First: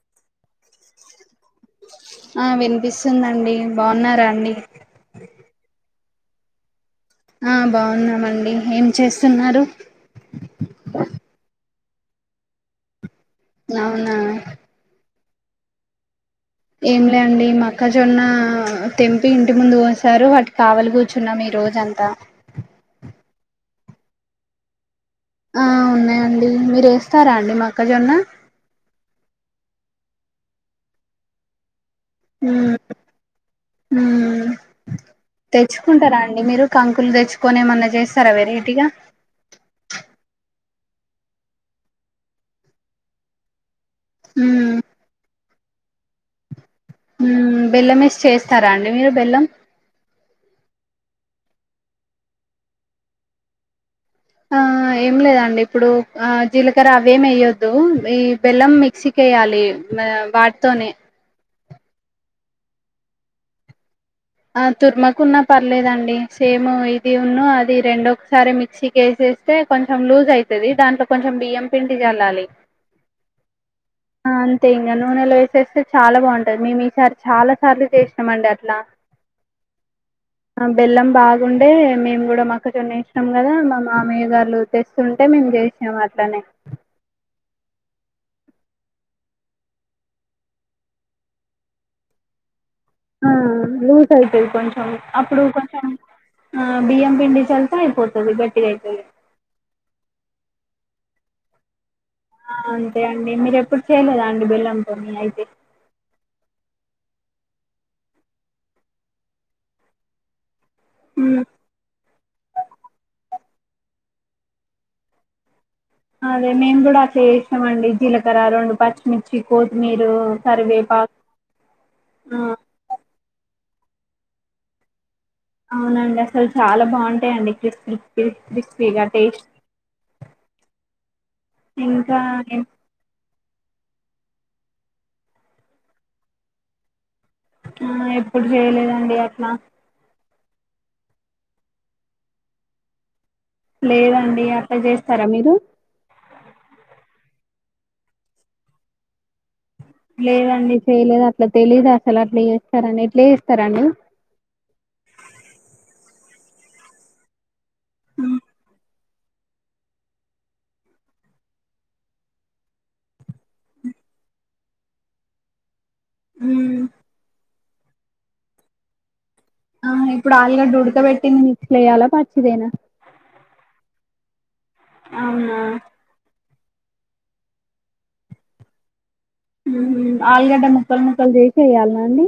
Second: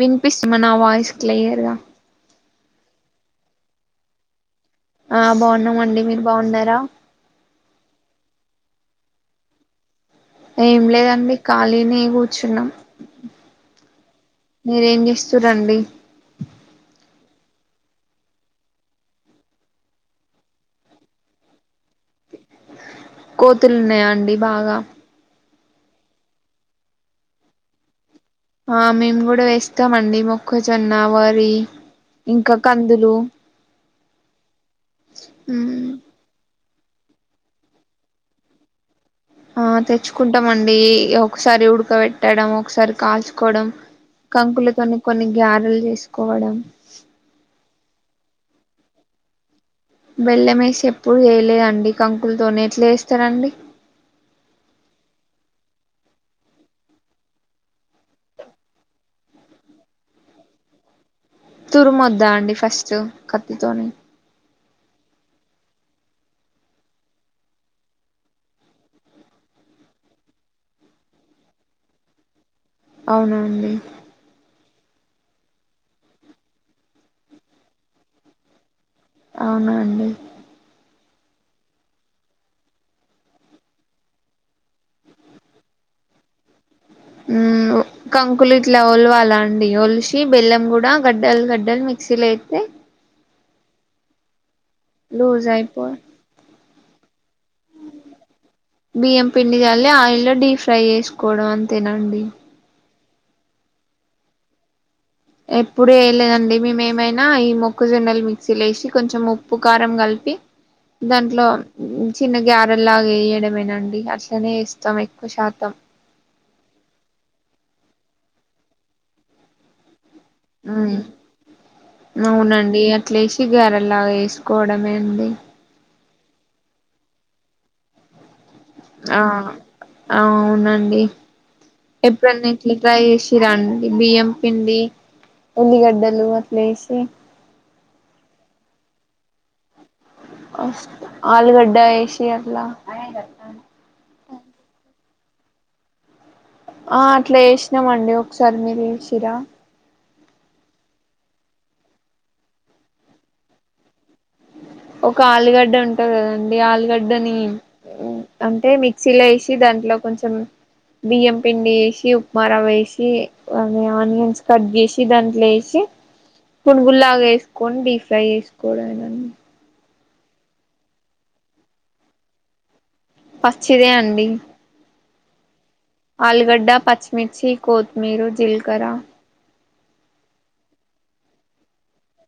విన్పిస్ మా నావాయిస్ క్లియర్ గా ఆ వినిపిస్తుందండి బాగున్నారా అండి ఆ బాగున్నామండి మీరు బాగున్నారా ఆ బాగున్నామండి ఏం చేస్తున్నారు ఏం లేదండి ఖాళీనే కూర్చున్నాం అవునా స్తురండి ఏం లేండి మక్కజొన్న తెంపి ఇంటి ముందు పోసారు వాటి కావాలి కూర్చున్న మీరు రోజంతా కోతులు ఉన్నాయా అండి బాగా ఆ ఉన్నాయండి మీరు వేస్తారా అండి మొక్కజొన్న ఆ మేము కూడా వేస్తామండి మొక్కజొన్న, వరి ఇంకా ఉమ్ కందులు ఉమ్, తెచ్చుకుంటారా అండి మీరు కంకులు తెచ్చుకొని ఏమన్నా చేస్తారా వెరైటీగా ఆ తెచ్చుకుంటామండి ఒకసారి ఉడక పెట్టడం ఒకసారి కాల్చుకోవడం ఉమ్ కంకులతోని కొన్ని గ్యారలు చేసుకోవడం ఉమ్ బెల్లం వేసి చేస్తారా అండి మీరు బెల్లం బెల్లమేసి ఎప్పుడు చేయలేదండి కంకులతోనే ఎట్లా చేస్తారండి ఆ ఏం లేదండి ఇప్పుడు ఆ జీలకర్ర అవేమి వయ్యొద్దు ఈ బెల్లం మిక్సీకి వెయ్యాలి వాటితోనే తురుమొద్దా అండి ఫస్ట్ కత్తితోని ఆ తుర్మకున్న పర్లేదండి సేమ్ ఇది ఉన్ను అది రెండు ఒక్కసారే మిక్సీకి వేసేస్ స్తే కొంచెం లూజ్ అవుతుది దాంట్లో కొంచెం బియ్యం పిండి చల్లాలి అవునా అండి ఇగా నూనెలు వేసేస్తే చాలా బాగుంటది మేము ఈసారి చాలా సార్లు చేసినామండి అట్లా అవునా అండి ఆ! బెల్లం బాగుండే మేము కూడా మాక్క జోన్న వేసినం కదా మా మామయ్య గారు తెస్తుంటే మేము చేసినం అట్లనే మ్మ్ కంకులు ఇట్లా ఓలవల అండి ఒలిసి బెల్లం కూడా గడ్డలు గడ్డలు మిక్సీలో ఎత్తే ఆ లూజు అయితది కొంచెం అప్పుడు లూజ్ కొంచెం అయిపో ఆ బియ్యం పిండి చల్లితే అయిపోతది గట్టిగా అయితది బియ్యం పిండి చల్లి ఆయిల్ లో డీప్ ఫ్రై చేసుకోవడం అంతేనా అండి తే అండి మీరు ఎప్పుడు చేయలేదా అండి బెల్లం ఎప్పుడు చేయలేదండి మేము ఏ మేనా ఈ మొక్కజొన్నలు మిక్సీ లేసి కొంచెం ఉప్పు కారం కలిపి ఉమ్ దాంట్లో చిన్న గ్యారెల్లాగా వేయడం అండి అట్లనే ఇస్తాం ఎక్కువ శాతం అదే మేము కూడా చేసినాం అండి జీలకర్ర, రెండు పచ్చిమిర్చి, కొత్తిమీరు కరివేపాకు ఆ అవునండి అట్లేసి గ్యారెల్లాగా వేసుకోవడమే అండి అవునండి అసలు చాల బాగుంటాయంండి క్రిస్మిక్ ఆ అ అవునండి ఇంకా ఎప్పుడన్న ఏం ఇట్లా ట్రై చేసి ఇరా అండి బియ్యం పిండి ఉల్లిగడ్డలు అట్లేసి ఆ ఎప్పుడు చేయలేదండి అట్ల అ ఆలుగడ్డ ఏేసిి అట్ల లేదండి అట్ల చేస్తారా మీరు ఆ అట్లా వేసిన మండి ఒకసారి మీరు చేసిన్రా లేదండి చేయలేదు అట్ల తెలీదు అసలు అట్ల చేస్తారని ఎట్లే చేస్తారాం ఒక ఆలుగడ్డ ఉంటది కదండి ఆలుగడ్డని అంటే మీ క్ క్సిలేేసి దాంట్లో కొంచెం బియ్యం పిండి వేసి ఉప్మారవ్వ వేసి అ ఆనియన్స్ కట్ చేసి దాంట్లో వేసి మ్మ్ పున్లుల్లాగ వేసుకోండి డీప్ ఫ్రై వేసుకోవడమేనండి ఆ ఇప్పుడు ఆలుగడ్డ ఉడకబెట్టింది నిచ్చలేయాల పచ్చిదేనా పచ్చిదే అండి అవునా ఆలుగడ్డ పచ్చిమిర్చి కొత్తిమీరు జీల్కర్ర ఆలుగడ్డ ముక్కల్ ముక్కల్ చేసి ఏయాల్నా అండి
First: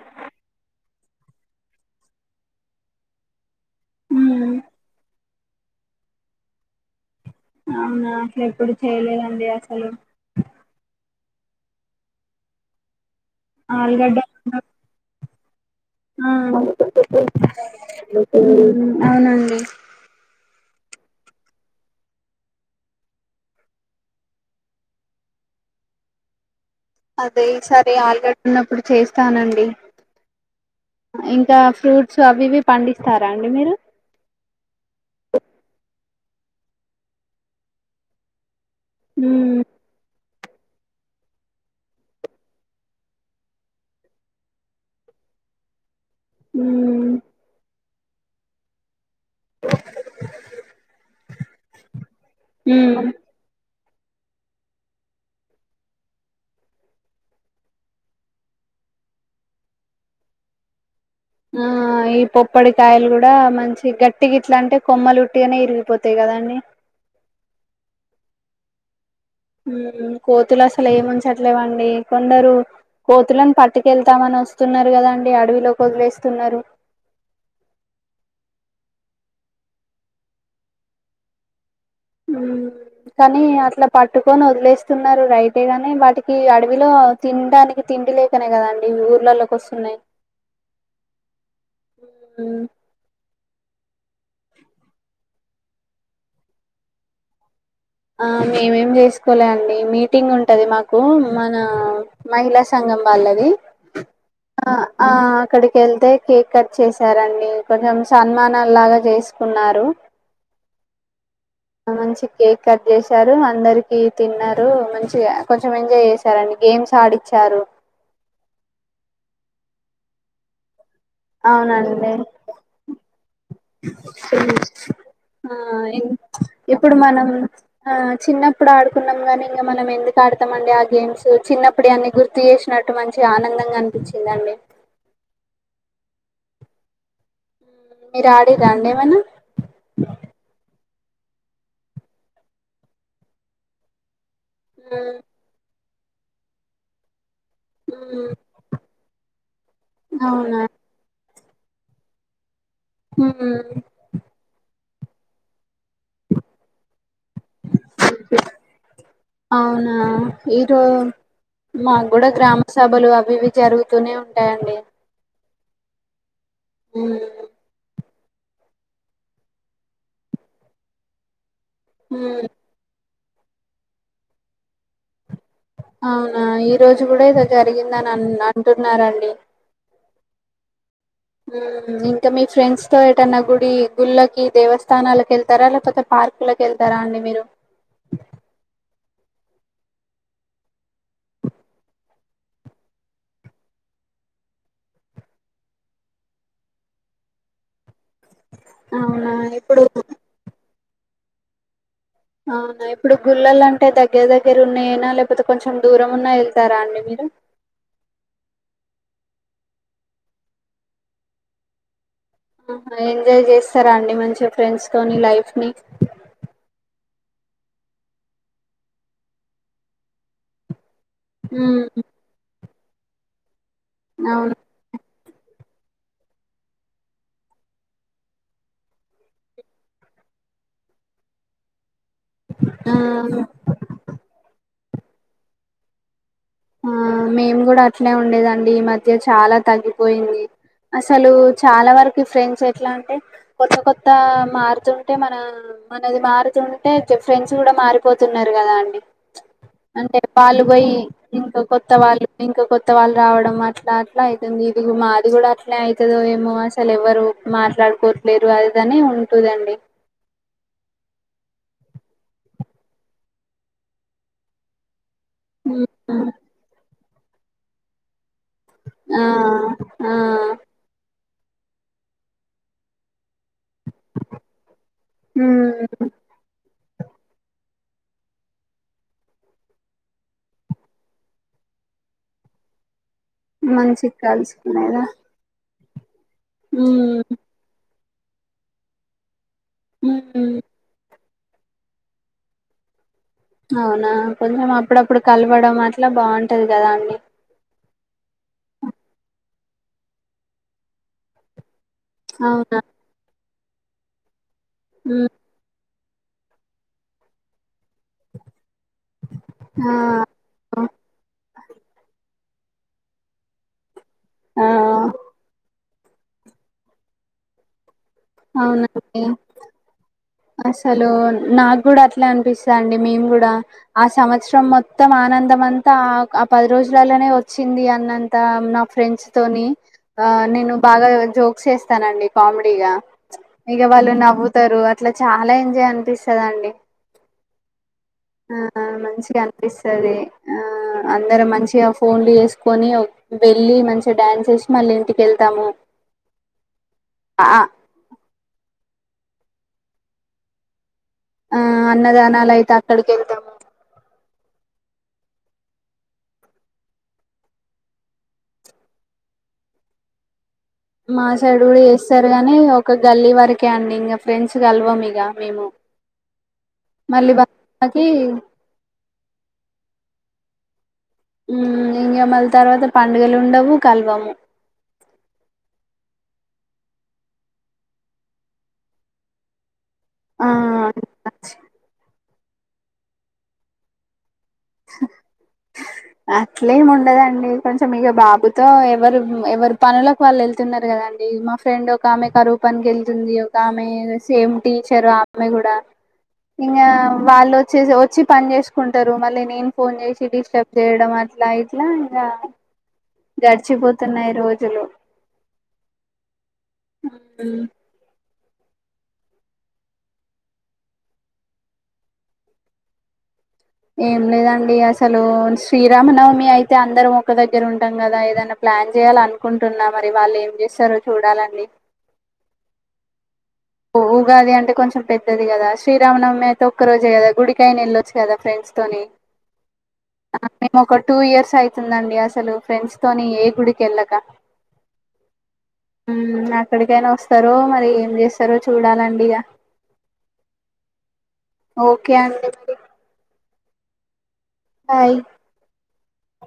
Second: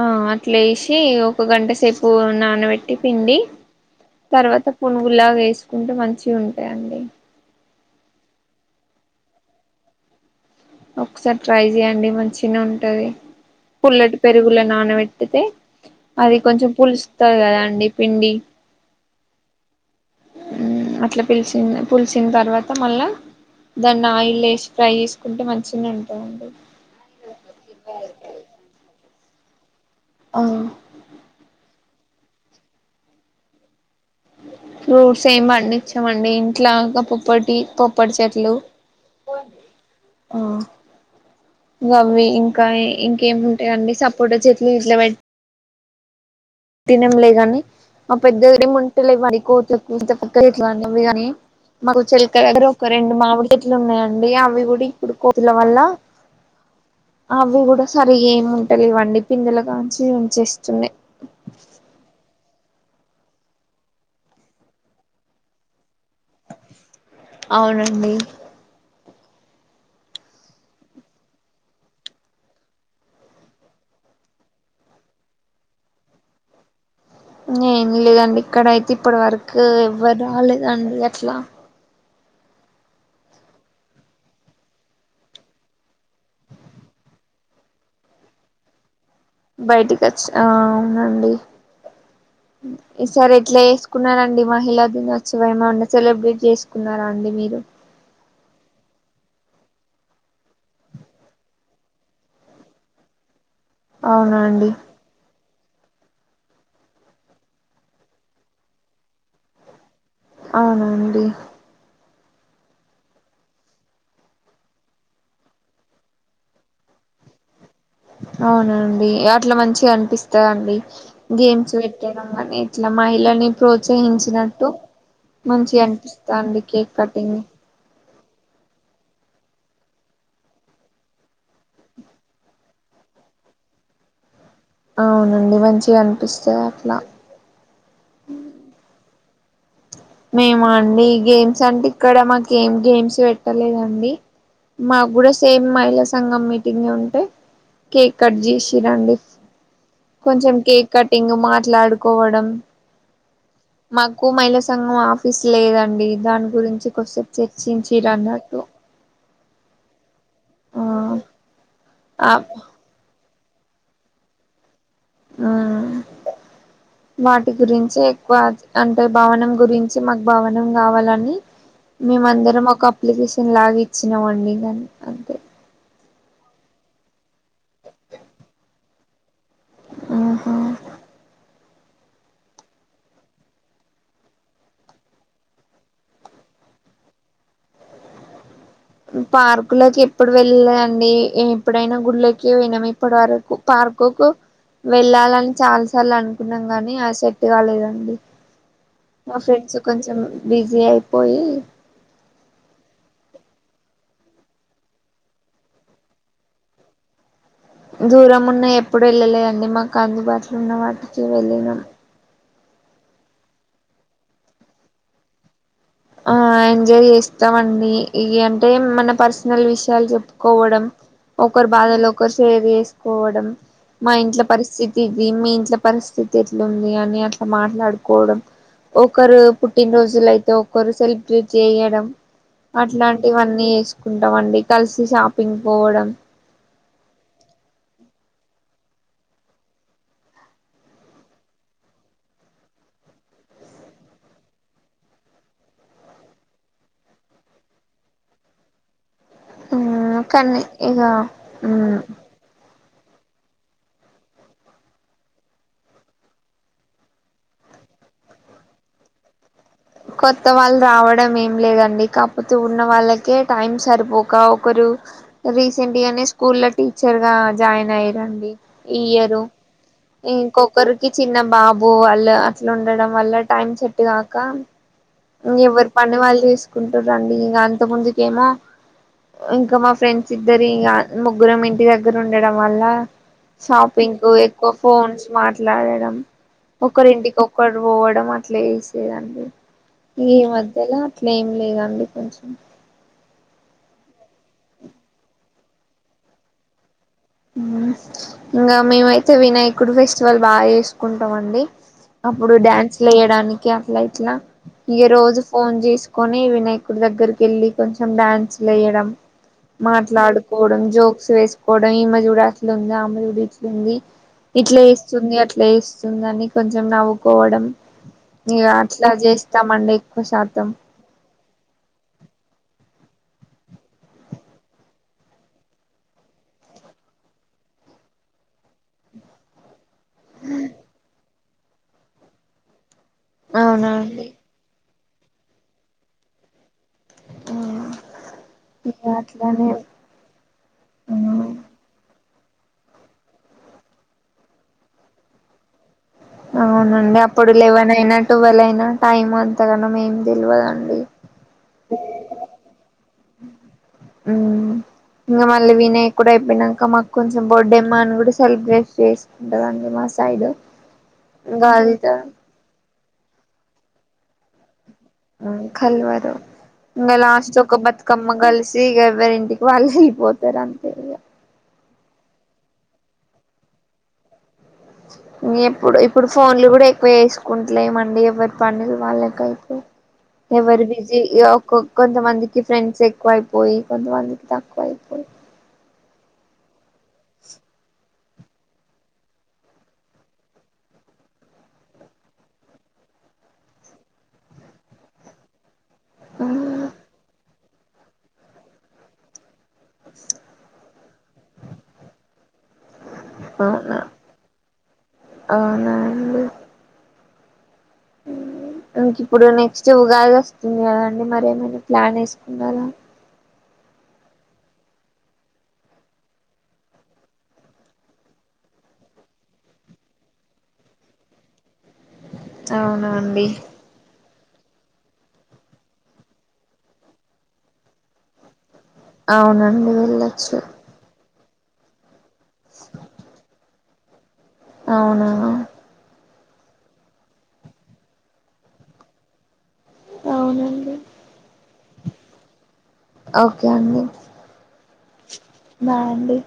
ఆ అట్లేసి ఒక గంట సేపు నానబెట్టి పిండి ఉమ్ తర్వాత పునుగుల్లాగా వేసుకుంటే మంచి ఉంటాయండి అవునా అసలు ఎప్పుడు చేయలేదండి అసలు ఒకసారి ట్రై చే్యండి మంచి నె ఉంటది పుల్లటి ఆలుగడ్డ పెరుగుల నానబెట్టితే ఆ అది కొంచెం పులుస్తారు కదా అండి పిండి అవునండి అట్ల పిలిచింద పులిసిన తర్వాత మళ్ళా దాన్ని ఆయిల్ వేసి ఫ్రై చేసుకుంటే మంచినె ఉంటాదండి అదే సరే ఆలుగడ్డ ఉన్నప్పుడు చేస్తానండి ఇంక ఫ్రూట్స్ అవి ఇవి పండిస్తారా అండి మీరు ఫ్రూట్స్ ఏమి పండించమండి ఇంట్ల పొప్పటి పొప్పటి చెట్లు మ్ ఆ అవ్వె ఇంక ఇంకేముంటాయండి సపోటా చెట్లు ఇంట్లా పెట్ ఉమ్ తినంలే గాని ఆ పెద్దగా ఏమింటలే కానీ కోట్ల పక్కట్ల అనేవి కానీ మాకు చిలక్గర ఒక ఉమ్ రెండు మామిడి లు ఉన్నాయండి అవి కూడ ఇప్పుడు కోతుల వల్ల అవి కూడ సరిగ్గా ఏమి ఉంటాయి వండి పిండిలు కాంచి చేేస్తుంది ఆ ఈ పొప్పడికాయలు కూడా మంచి గెట్టిగ ఇట్ల అంటే కొమ్మలుట్టిగానే ఇరిగిపోతయి అవునండి కోతులు అసలు ఏముంచట్లేదండి కొందరు కోతులను పట్టుకెళ్తామన్న వస్తున్నారు కదా అండి అడవిలో వదిలేస్తున్నారు ఏం లేదండి ఇక్కడ అయితే ఇప్పటి వరకు ఎవ్వరు రాలేదండి అట్లా మ్ కనీ అట్ల పట్టుకొని వదిలేస్తున్నారు రైటే గాని వాటికి అడవిలో తినడానికి ఉండి లేకనే కదండి ఊ బయటికి వచ్చినా అవునండి ఈ సారి ఎట్లే స్ కున్నానండి మహిళా దినోత్సవ ఏమ ఉ సెలబ్రేట్ చేసుకున్నార అండి మీరు మేమేం చేసుకోలే అండి మీటింగ్ ఉంటది మాకు మన మహిళా సంఘం వాళ్ళది అవునండి అ ఆ అక్కడికి వెళ్తే కేక్ కట్ చేసారండి కొంచెం సన్మానం లాగ చేసుకున్నారు అవునా అండి మంచి కేక్ కట్ చేసారు అందరికి తిన్నారు మంచిగా కొంచెం ఎంజాయ్ చేశారండి గేమ్స్ చాడిచ్చారు అవునండి అట్లా మంచి అనిపిస్తా అండి గేమ్స్ అవునండి పెట్టడం కాని ఇట్లా మహిళని ప్రోత్సహించినట్టు ఆ మంచిగా అనిపిస్తాంది కేక్ ఎప్పుడు మనం కటింగ్ ఆ చిన్నప్పుడు ఆడుకున్నాం గాని ఇంకా మనం ఎందుకు ఆడుతాం అండి ఆ గేమ్స్ చిన్నప్పుడు అవన్నీ గుర్తు చేసినట్టు మంచి ఆనందంగా అనిపించిందండి అవునండి మంచిగా అనిపిస్తాది అట్లా మీరు ఆడిన్రా అండి ఏమనా ఈ గేమ్స్ అంటే ఇక్కడ మాకు ఏం గేమ్స్ పెట్టలేదండి మాకు ఉమ్, కూడా సేమ్ మహిళా సంఘం మీటింగ ఉంటే కేక్ ఉమ్, కట్ చేసిన్రు రండి కొంచెం అవునా కేక్ కటింగ్ మాట్లాడుకోవడం ఉమ్, మాకు మహిళా సంఘం ఆఫీస్ లేదం డి దాని గురించి కొసేపు చర్చించిరు అన్నట్టు అవునా ఈరో మా కూడా ఆ గ్రామ సభలు అవి ఇవి జరుగుతూనే ఉంటాయండి ఆ ఉమ్, వాటి గురించి ఏ క్కు అంటే భవనం గురించి మాకు భవనం కావాలని ఉమ్. మేమందరం ఒక అప్లికేషన్ లాగా ఇచ్చినామండి కానీ అంతే అవునా ఈ రోజు కూడా ఇదో జరిగిందని అన్ అంటున్నారంండి ఆహ ఉమ్ ఇంకా మీ ఫ్రెండ్స్ తో ఏటన్నా గుడి గుళ్ళకి దేవస్థానాలకి వెళ్తారా లేకపోతే పార్క్ లోకి వెళ్తారా అండి మీరు పార్కులోకి ఎప్పుడు వెళ్ళలే అండి ఎప్పుడైనా గుళ్ళకి పోయినాము ఇప్పటి వరకు పార్ ర్కుకు వెళ్ళాలని చాలా సార్లు అనుకున్నాం కాని అది సెట్ కాలేదండి అవునా మా ఫ్రెండ్స్ ఇప్పుడు కొంచెం బిజీ అయిపోయి అవునా ఇప్పుడు గుళ్ళలు అంటే దగ్గర దగ్గర ఉన్నాయయినా లేకపోతే కొంచెం దూరం ఉన్నా ఎళ్తారా అండి మీ [unintelligible] దూరం ఉన్నాయి ఎప్పుడు వెళ్ళలేదండి మాకు అందుబాటులో ఉన్న వాటికి వెళ్ళినం ఆహా ఎంజాయ్ చేస్తారా అండి మంచిగా ఫ్రెండ్స్తోనీ లైఫ్ ని ఆ ఎంజాయ్ చేస్తామండి ఇవి అంటే మన పర్సనల్ విషయాలు చెప్పుకోవడం ఒకరు మ్మ్ బాధలో ఒకరు షేవ వేసుకోవడం మా ఇంట్లో అవును పరిస్థితి ఇది మీ ఇంట్ల పరిస్థితి ఎట్లుంది అని అట్లా మాట్లాడుకోవడం ఒకరు పుట్టినరోజుల అయితే ఒక ఒకరు సెలబ్రేట్ చేయడం ఆ అట్లాంటివన్నీ చేసుకుంటాం అండి కలిసి షాపింగ్ పోవడం ఆ మేము కూడా అట్లే ఉండేదండి ఈ మధ్య చాలా తగ్గిపోయింది అసలు చాలా వరకు ఫ్రెండ్స్ ఎట్లా అంటే కొత్త కొత్త మార్తు ఉంటే మన మనది మారుతుంటే ఫ్రెండ్స్ కూడా మారిపోతున్నారు కదా అండి అంటే పాలు కానీ పోయి ఇక ఇంకా కొత్త వాళ్ళు ఇంకా కొత్త కొత్తవాలు రావడం అట్లా అట్లా అవుతుంది ఇది మాది కూడా అట్లే అవుతుందో ఏమో అసలు ఎవరు మాట్ ట్లాడుకోవట్లేరు అదిదనే ఉంటుదండి కొత్త వాళ్ళు రావడం ఏం లేదండి కాపోతే ఉన్న వాళ్ళకే టైం సరిపోక ఒకరి ఉమ్ రీసెంట్ గానే స్కూల్ లో టీచర్ గా జాయిన్ అయ్యారంండి ఇ ఆ ఇయర్ ఆ ఇంకాఒకర్కి చిన్న బాబు వాళ్ళు అట్లా ఉండడం వల్ల టైమ్ సేట్టుగాక ఎవ్వరి పని వాళ్ళు చేసుకుంటండి ఇంక అంత ముందుకేమో ఇంకా మా ఫ్రెండ్స్ ఇద్దరి ఇ ముగ్గురం ఇంటి దగ్గర ఉండడం వల్ల మంచి షాపింగ్ కు ఎక్కువ కలుసుకునేదా ఫోన్స్ మాట్లాడడం ఉమ్ ఒకరింటికి ఒకరు పో అట్లా వేసేదండి ఈ ఉమ్ మధ్యలో అట్లా ఏం లేదండి కొంచెం అవునా కొంచెం అప్పుడప్పుడు కలపడం అట్లా బాగుంటది కదా అండి ఉ ఇంకా మేమైతే వినాయకుడు ఫెస్టివల్ బాగా చేసుకుంటాం అండి అప్పుడు అవునా డ్యాన్స్లు వేయడానికి అట్లా ఇట్లా ఇక ఉమ్ రోజు ఫోన్ చేసు కొన్ని వినాయకు దగ్గర గ కొంచెం డ్యాన్స్లు వేయడం ఆ మాట్లాడుకోవడం జోక్స్ వేసుకోవడం ఈ మధ్య లుంది అమలగుడి ఇట్లుంది ఆ ఇట్లా వేస్తుంది అట్లా వేస్తు వందని కొంచెం నవ్వుకోవడం ఇగ అట్లా అవునండి చేస్తామండి ఎక్కువ శాతం అసలు నాకు కూడా అట్లే అనిపిస్తు అండి మేము కూడా ఆ సంవత్సరం మొత్తం ఆనందం అంతా ఆ పది రోజులలోనే వచ్చింది అన్నంత నా ఫ్రెండ్స్ తోని ఆ నేను బాగా జోక్స్ చేస్తానండి కామెడీగా ఇక వాళ్ళు అవునండి నవ్వుతారు అట్లా చాలా ఎంజాయ్ అనిపిస్తదండి హూ ఆ మంచిగా అనిపిస్తుది ఆ అందర మంచిగా ఫోన్లు చేసు కొని వెళ్ళి మంచిగా డ్యాన్స్ చేసి మళ్ళీ ఇంటికి వెళ్తాము అవునండి ఆ అప్పుడు లెవెన్ అయినా టువెల్వ్ అయినా టైం అంతగాన్నా మేమి తెలియదండి ఆ అన్నదానాలు అయితే అక్కడికి వెళ్తాము ఉ ఇంకా మళ్ళీ వినయ కూడా అయిపోయినాక మాకు కొంచెం బర్త్డేమ్మ అని కూడా సెలబ్రేట్ చేసుకుంటారుండి మా సైడు మా సైడు చేస్తారు గాని ఒక గల్లీ వరకే అండి ఇంకా ఫ్రెండ్స్ కలవా మీ కల్వరు ఇంకా మళ్ళీ లాస్ట్ ఒక కి బతుకమ్మ కలిసి ఇక ఎవ్వరి ఇంటికి వాళ్ళు వెళ్ళిపోతారు అంతే ఇంగమ్మల తర్వాత పండుగలు ఉండవు కలవము ఎప్పుడు ఇప్పుడు ఫోన్లు కూడా ఎక్కువ వేసుకుంటలేమండి ఎవరి పనులు వాళ్ళక అయిపో ఆ ఎవరి బిజీ కొంతమందికి ఫ్రెండ్స్ ఎక్కువయిపోయి కొంతమందికి ఇ తాకుయిపోయి అట్లేమి ఉండదండి కొంచెం ఇక బాబుతో ఎవరు ఎవరు పనులకు వాళ్ళు వెళ్తున్నారు కదా అండి మా ఫ్రెండ్ ఒక ఆమె కరూప్ అని గెళ్తుంది ఒక ఆమె సేమ్ టీచరు ఆమె కూడా అయిపోయి ఇంకా వాళ్ళు వచ్చే వచ్చి పని చేసుకుంటారు మళ్ళీ నేను ఫోన్ చేసి డిస్టర్బ్ ఇక్కడ అట్లా ఇట్లా ఇంకా అవునా గడిచిపోతున్నాయి రోజులు అవునా అండి ఇంక ఇప్పుడు నెక్స్ట్ ఉగాది వస్తుంది కదా అండి మర ఏమైనా ప్లాన్ వేసుకున్నారా ఏం లేదండి అసలు శ్రీరామనవమి అయితే అందరం ఒకక్క దగ్గర ఉంటాం కదా ఏదైనా ప్లా ప్లాన్ చేయాల అనుకుంటున్నా మరి వాళ్ళు ఏం చేస్తార చూడాలండి అవునండి ఉగాది అంటే కొంచెం పెద్దది కదా శ్రీరామనమ్ అయితే ఒక్క రోజే కదా గుడికాయ నిళ్ళొచ్చు కదా ఫ్రెండ్స్ అవునండి వెళ్ళొచ్చు మేము ఒక టూ ఇయర్స్ అవుతుందండి అసలు ఫ్రెండ్స్ తోని ఏ గుడికెళ్ళక అవున ఉ అక్కడికైనా వస్తారో మరి ఏం చేస్తారో చూడాలండి ఇక అవునండి ఓకే అండి ఓకే అండి బాయ్ బయ్ అండి